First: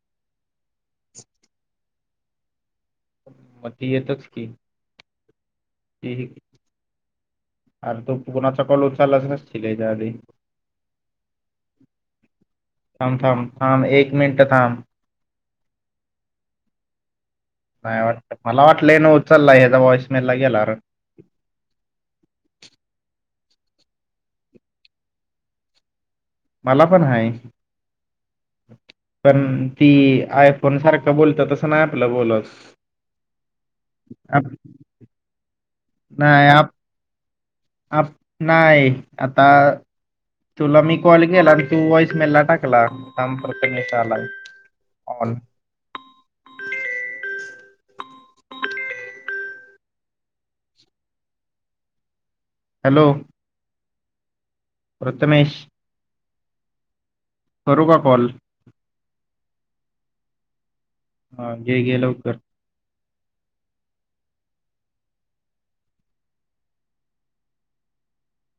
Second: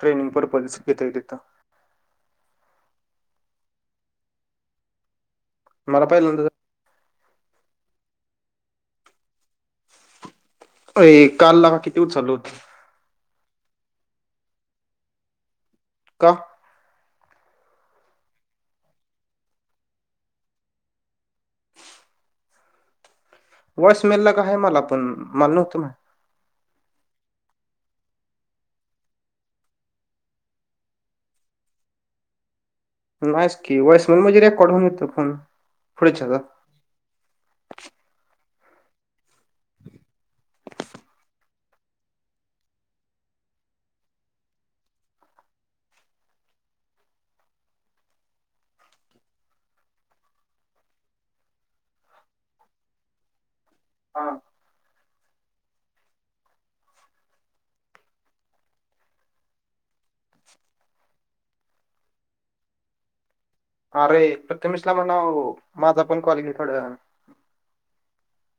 प्रेम purpose येतोय तिथ तो यतोय मला किती पहिल्यांदा आ तू कोणाचा कॉल उचालाच नसशील यांच्या आधी अय काल लगा किती उचलो होते. थांब, थांब, थांब एक मिनट थांब का? नाही वाट मला वाटलं न उचलला यांचा वॉईस मेल ला गेलार. वॉईस मेलला काय मला पण मला नव्हतं माहित मला पण आहे. पण ती आयफोन सारखं बोलत तसं नाही आपलं बोलत नाहीच की वॉईस म म्हणजे आप- रेकॉर्ड होऊन येतं फोन पुढच्याचा अ नाही आता तुला मी कॉल केला तू वॉईस मेला टाकला थांब प्रथमेशचा आला आता कॉल हॅलो हा प्रथमेश करू का कॉल? हा घे घे लवकर अरे प्रथमेशला म्हणाव माझा पण कॉल घे थोड्या वेळान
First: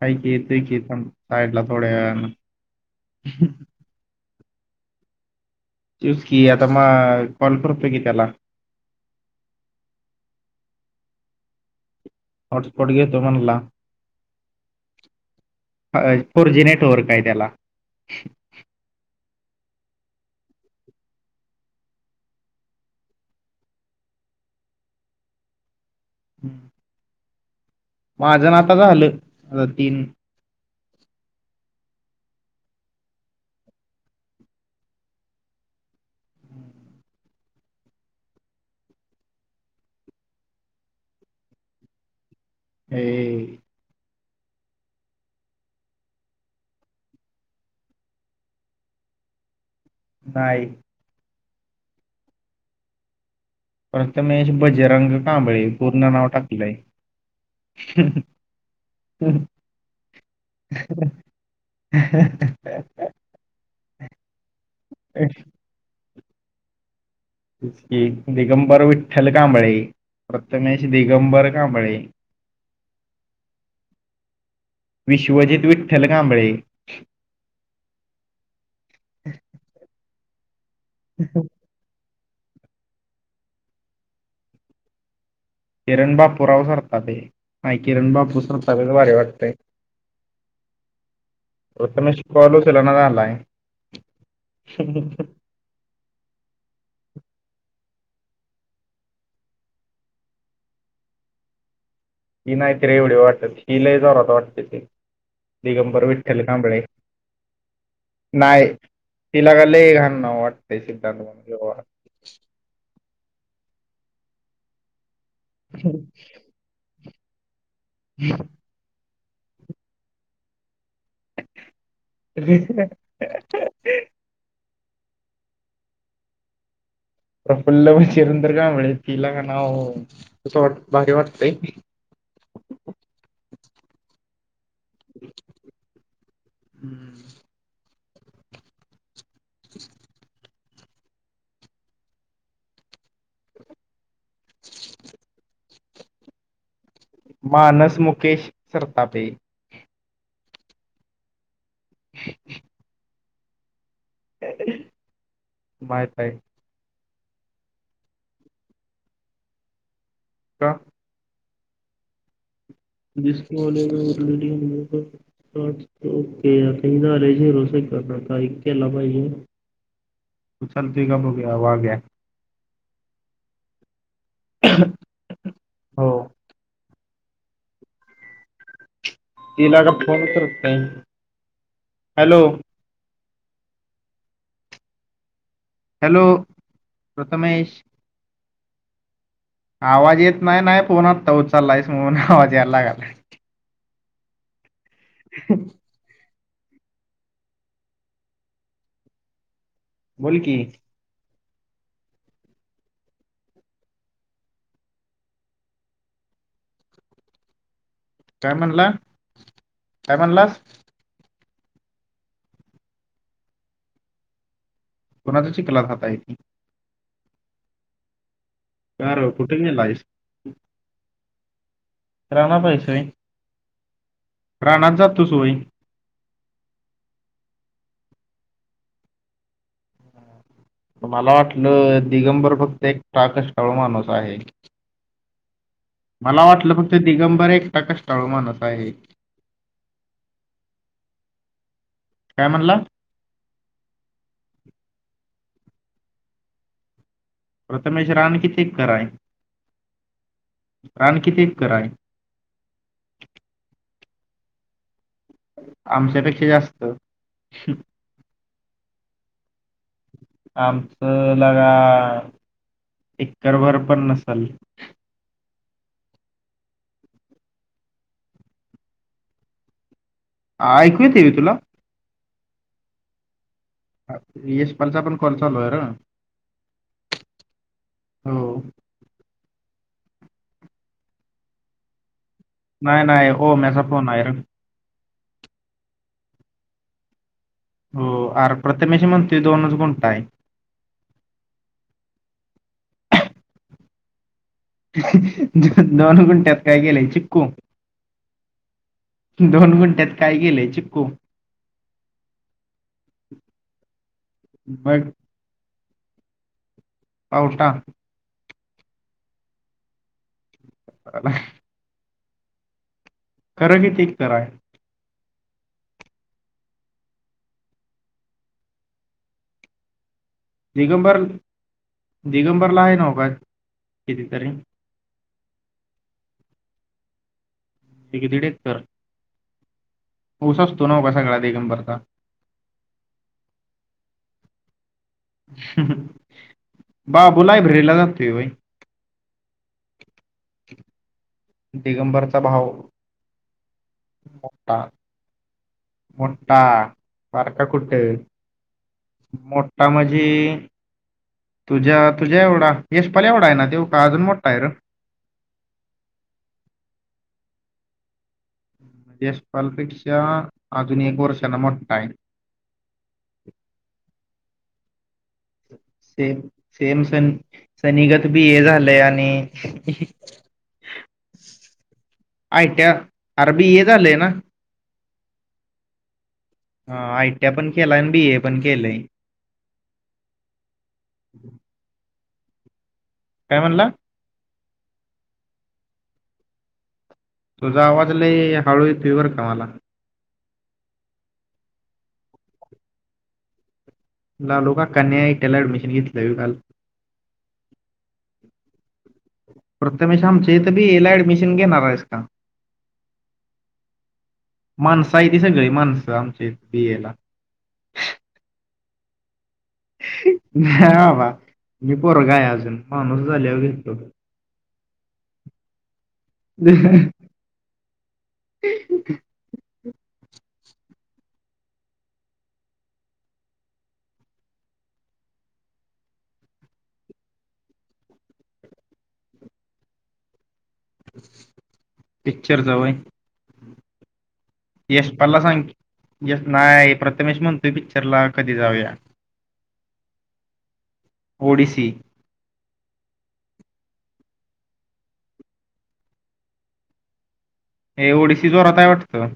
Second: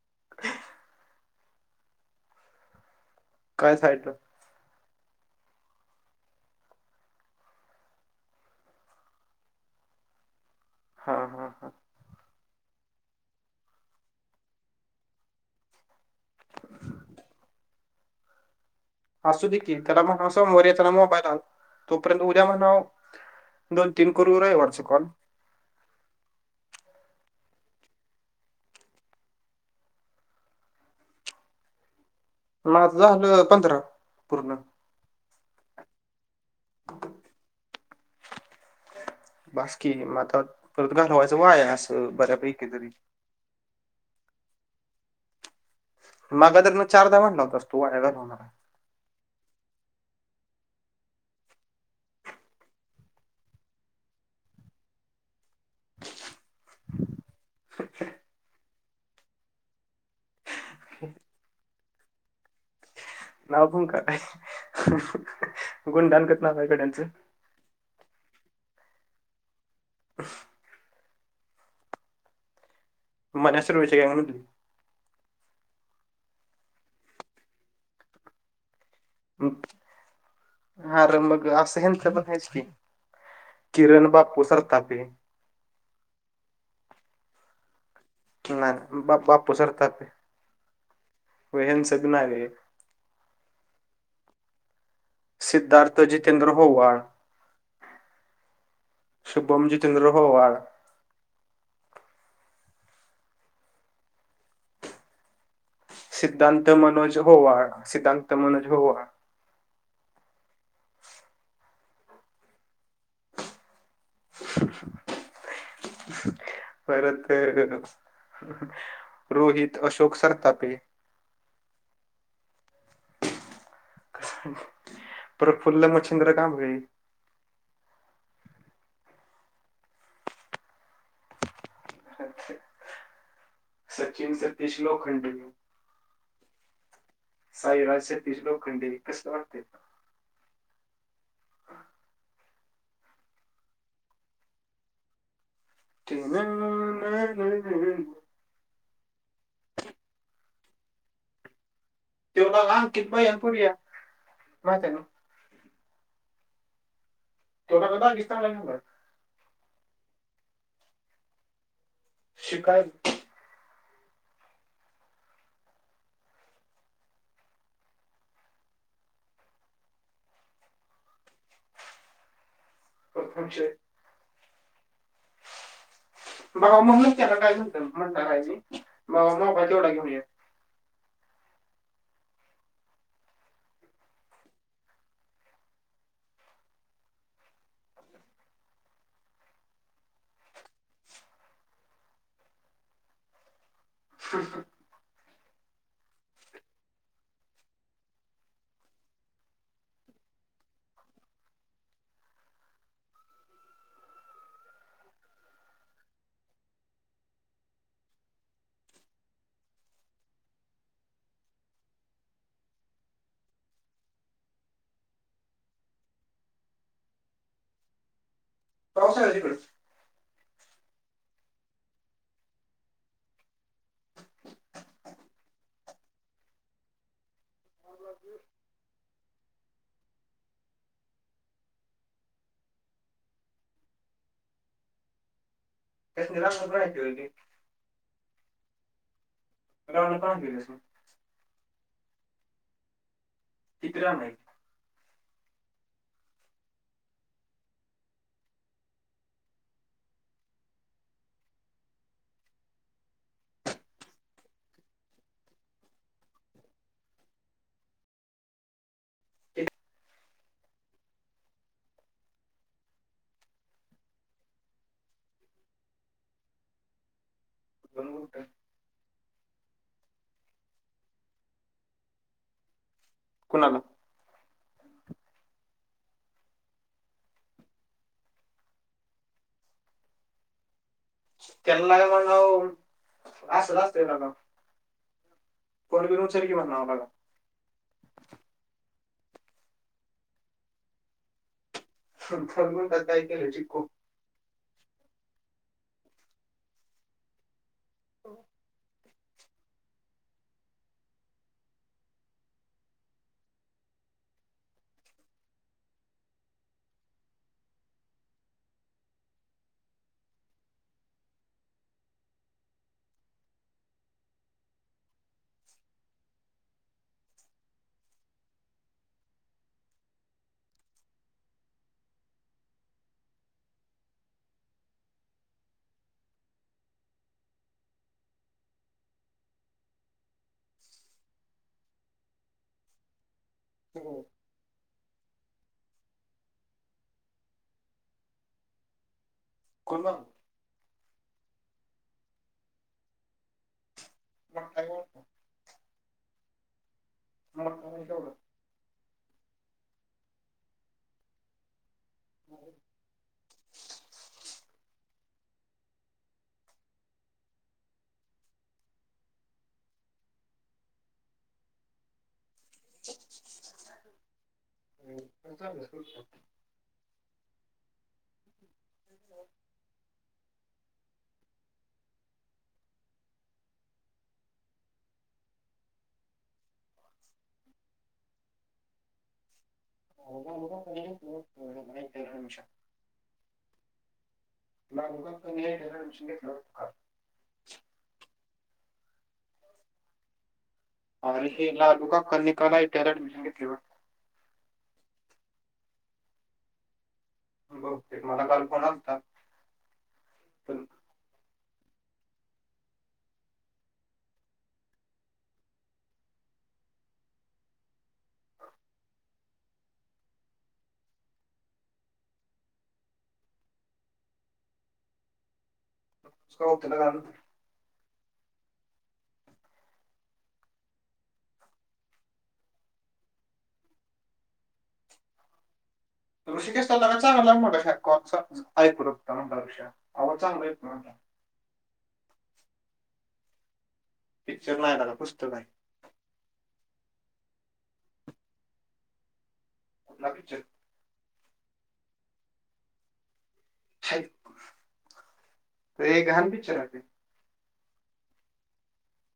थोड्या वेळानी काय साईड--ला तेच की आता कॉल करतो की त्याला हा हा हा हॉट स्पॉट घेतो म्हटला फोर जी नेटवर्क हाय त्याला असू दे की त्याला म्हणा सोमवारी येताना मोबाइल आण तोपर्यंत उद्या म्हणाव दोन, तीन करू रविवारचे कॉल हम्म. माझं आता झालं आ तीन माझ झालं पंधरा पूर्ण बासकी आता परत गारवायचं वाय असं. तरी हे. मागा ज मग चारदावांलावत तू वागा लावणार. काय. प्रथमेश बजेरंग कांबळे पूर्ण नाव टाक बाय. [unintelligible] ह--ह--ह नाव हो का काय, गुणडानकत नावयकड्यांचं, एक दिगंबर विठ्ठल कांबळे, प्रथमेश दिगंबर कांबळे. मन्या सुर्वे च्या गॅग विश्वजित विठ्ठल कांबळे. हा र मग असं हंच पण हायच की. किरण बापु सरतापे. किरण बापूराव सरपाते, नाही किरण बापू नाही भारी बा वाटतंय, बापू सरतापे व ह्यांचं बी प्रथमेश नाव आहे कॉल ऊचलना झालाय, ह, ह, ह. सिद्धार्थ जितेंद्र होवाळ. शुभम जितेंद्र होवाळ. ही नाहीत र एवढी वाटत, हि लय जोरात वाटते ती. दिगंबर विठ्ठल सिद्धांत कांबळे मनोज होवाळ, सिद्धांत मनोज होवाळ. ति लगा लय घान वाटतंय, सिद्धांत परत हम्म. रोहित अशोक सरतापे. रेट काय प्रफुल्ल मच्छिंद्र कांबळे. प्रफुल्ल मच्छिंद्र कांबळे, हे लगा नाव, तिला का नाव तस वाटतय, भारी वाटतंय. सचिन सतीश लोखंडे. हम्म. [unintelligible] साईराज सतीश लोखंडे, कसं वाटतय. ह. [unintelligible] तेम मानस मुकेश सरतापे. ते व बघा अंकीत ह्या कुर्या. माहित हाय. तेवढा कदा मी सांगाय सांगु काय. का शिकाय ऊरलेलं ओके, हो झालाय झिरो सेकंदाचा, एक केला पायजे. ुचालतुय का बीघ बघुया. वाघ्या कथमचे [unintelligible] ह. बाबा मगूनच त्याला काय होत म्हणतय म ति लगा फोन करत नाही, हॅलो. हॅलो, प्रथमेश. आवाज येत नाही नाही, फोन आता उचलायस म्हणून आवाज यायला लागालाय. ह. [unintelligible] बोल की. काय म्हणला, काय म्हणलास? कोणाच्या चीकलात हात हायती. का रा, पावसाळ्या तिकडे कुठं गेलायस? [unintelligible] [unintelligible] रानात जातोस व्हय? मला वाटलं दिगंबर फक्त एकटा कष्टाळू माणूस आहे. त्यासनी मला रांगण वाटलं फक्त राहायची दिगंबर एकटा कष्टाळू माणूस आहे. [unintelligible] काय म्हणला? किती राहलय? प्रथमेश रान किती एकर हाय, रान किती एकर हाय? आमच्यापेक्षा जास्त. आमचं लगा एकरभर पण नसल. खरोखर काय? ऐकू येतय तुला? कुणाला? यशपनचा पण कॉल आहे र, हो [unintelligible] म्हणाव नाहीय नाही ओम्याचा फोन हाय र. फोन बिन उचल की म्हणाव लगा. हो आर प्रथमेशी म्हणतोय दोनच गुंठा आहे. दोन गुंठात काय केलं, चिकू दोन गुंट्यात काय केलंय चिक्कू. दोन गुंठ्यात काय केलंय चिक्कू. बग, पावटा. [unintelligible] खर किती एकर हाय? दिगंबर दिगंबरला आहे नव काय किती तरी, एक दीड एकर. ऊस असतो नव का सगळ्या दिगंबरचा? हो. बाबू लायब्ररीला जातोय होय? कोण बाबू? दिगंबर चा भाऊ. कोणता मोठा भाऊ? मोठा बारका मग कुठ. काय तेवढं मोठा म्हणजे तुझ्या तुझ्या एवढा येशपाल एवढा आहे ना देव का अजून मोठा आहे र? यश पाल पेक्षा अजून एक वर्षाना मोठा आहे. हम्म [inaudible] चाल. सेम, सेम सनीगत बी ये झालंय आणि आय टी या अरे बी ए झालेय ना? हा आय टी या पण केलाय आणि बी ए पण केलंय. [unintelligible] हो नाही. छा [inaudible] काय म्हणला? तुलाग क हे डेरट मिशीन घेतलं [unintelligible] तुझा आवाज लय हळू येतोत बर का मला. अरे हे लालू का किकला त्याला ऍडमिशन घेतली ब [unintelligible] लालू काकांनी आय टि आय ला ऍडमिशन घेतलं आहे काल. बहुतेक मला काल फोन आलता प्रत्यमेश अमचे इथं पण बी ए ला एडमिशन घेणार आहेस का? माणसं आहे ती सगळी माणसं आमच्या इथ बि ए ला. नाय बाबा मी पोरगा आहे अजून माणूस झाल्यावर घेतो. [unintelligible] ऋषिकेस चांगला ऐकूा ऋष आ चांगला आहे [unintelligible] पिक्चर जावई [unintelligible] पिक्चर नाही यश लागला पला पुस्तक सांग आहे की यश नाही प्रथमेश म्हणतोय पिक्चर ला कधी जाऊया? कुठला पिक्चर? ओडीसी. [unintelligible] लय घाण पिक्चर आहे ते. हे ओडीसी जोरात आहे वाटतं?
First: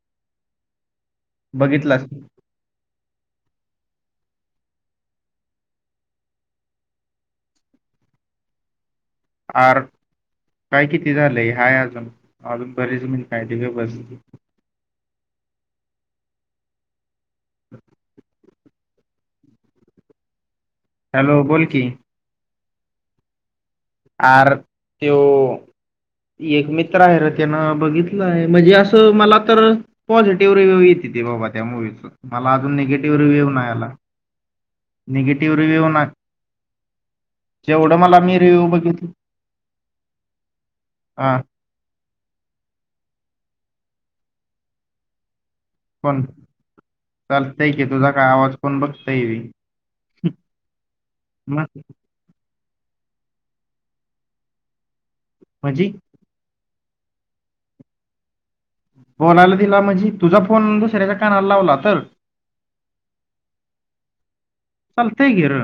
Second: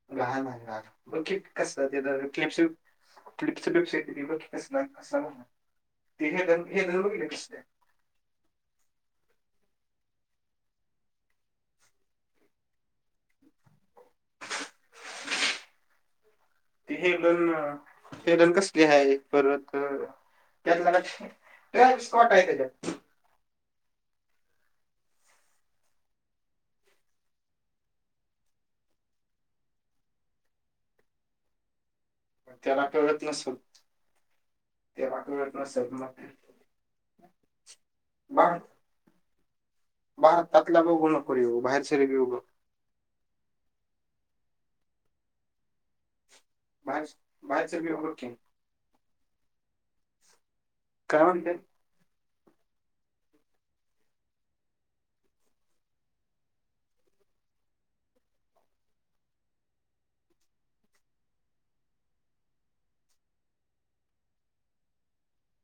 घाण आहे बघितलास घाण [unintelligible] [unintelligible] आर. काय किती झालंय हाय अजून, अजून बरीच मिंनट हाय की गप बस. ते हेलन, हेलन कसली आहे परत त्याल्या हॅलो बोल की ट [unintelligible] स्पॉट आहे त्याच्यात. आर तो एक मित्र आहे रे त्यान बघितलं आहे म्हणजे असं मला तर पॉझिटिव्ह रिव्हू येते ते बाबा त्या मूवीच मला अजून त्याला निगेटिव्ह कळत रिव्ह्यूव नसेल नाही आला. त्याला कळत निगेटिव्ह रिव्ह्यू नसेल ना मग जेवढं मला मी बाहेर रिव्ह्यू बघितल भारतातला बाघुनको हा रिव्ह्यु बाहेरचा रिव्ह्यु बघ पण बाहेर चालतय बाहेरचे की रिव्ह्यू तुझा बघ का आवाज पण बघतय रे काय म्हणतोय? म्हणजे? बोलायला दिला म्हणजे तुझा फोन दुसऱ्याच्या कानाला लावला तर चालतंय की र.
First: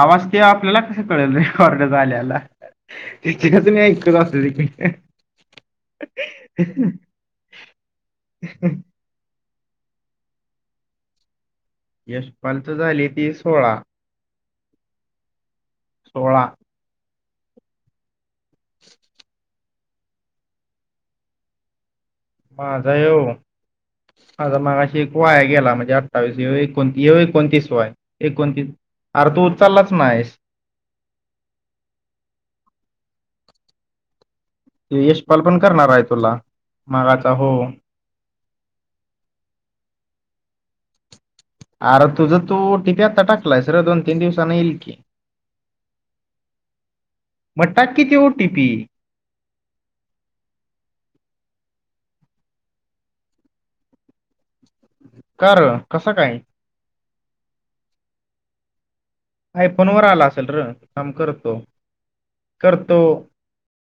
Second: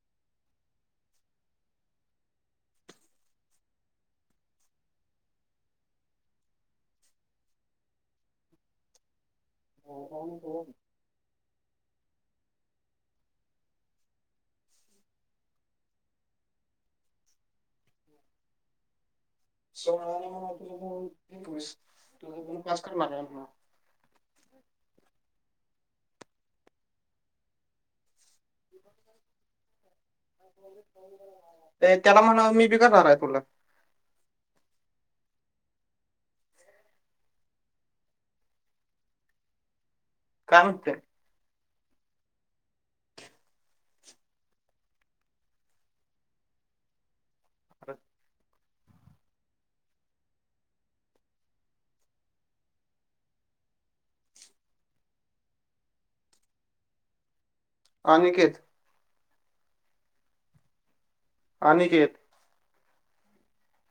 आवाज ते आपल्याला कस कळेल रेकॉर्ड झालेला? तिच्याकस मी क्रॉस ऐकत असली [unintelligible] [unintelligible] हो [unintelligible] यशपालच झाली की सोळा सोळा, [inaudible] माझा येऊ [unintelligible] माझा मगाशी एक वाय गेला, म्हणजे अठ्ठावीस ये एकोण ये एकोणतीस वा हाय एकोणतीस अर् तू उचाललाच नाहिस. ए त्याला म्हणा मी बघाणार आहे तुला यशपाल करणार आहे तुला, मागाचा हो काय म्हणताय, अर तुझ तू ओटीपी आत्ता टाकलाय सर दोन तीन दिवसांना येईल की मग टाक की, तो ओटीपी का र कसं काय? अनिकेत आयफोनवर अल असेल र थांब करतो, अनिकेत करतो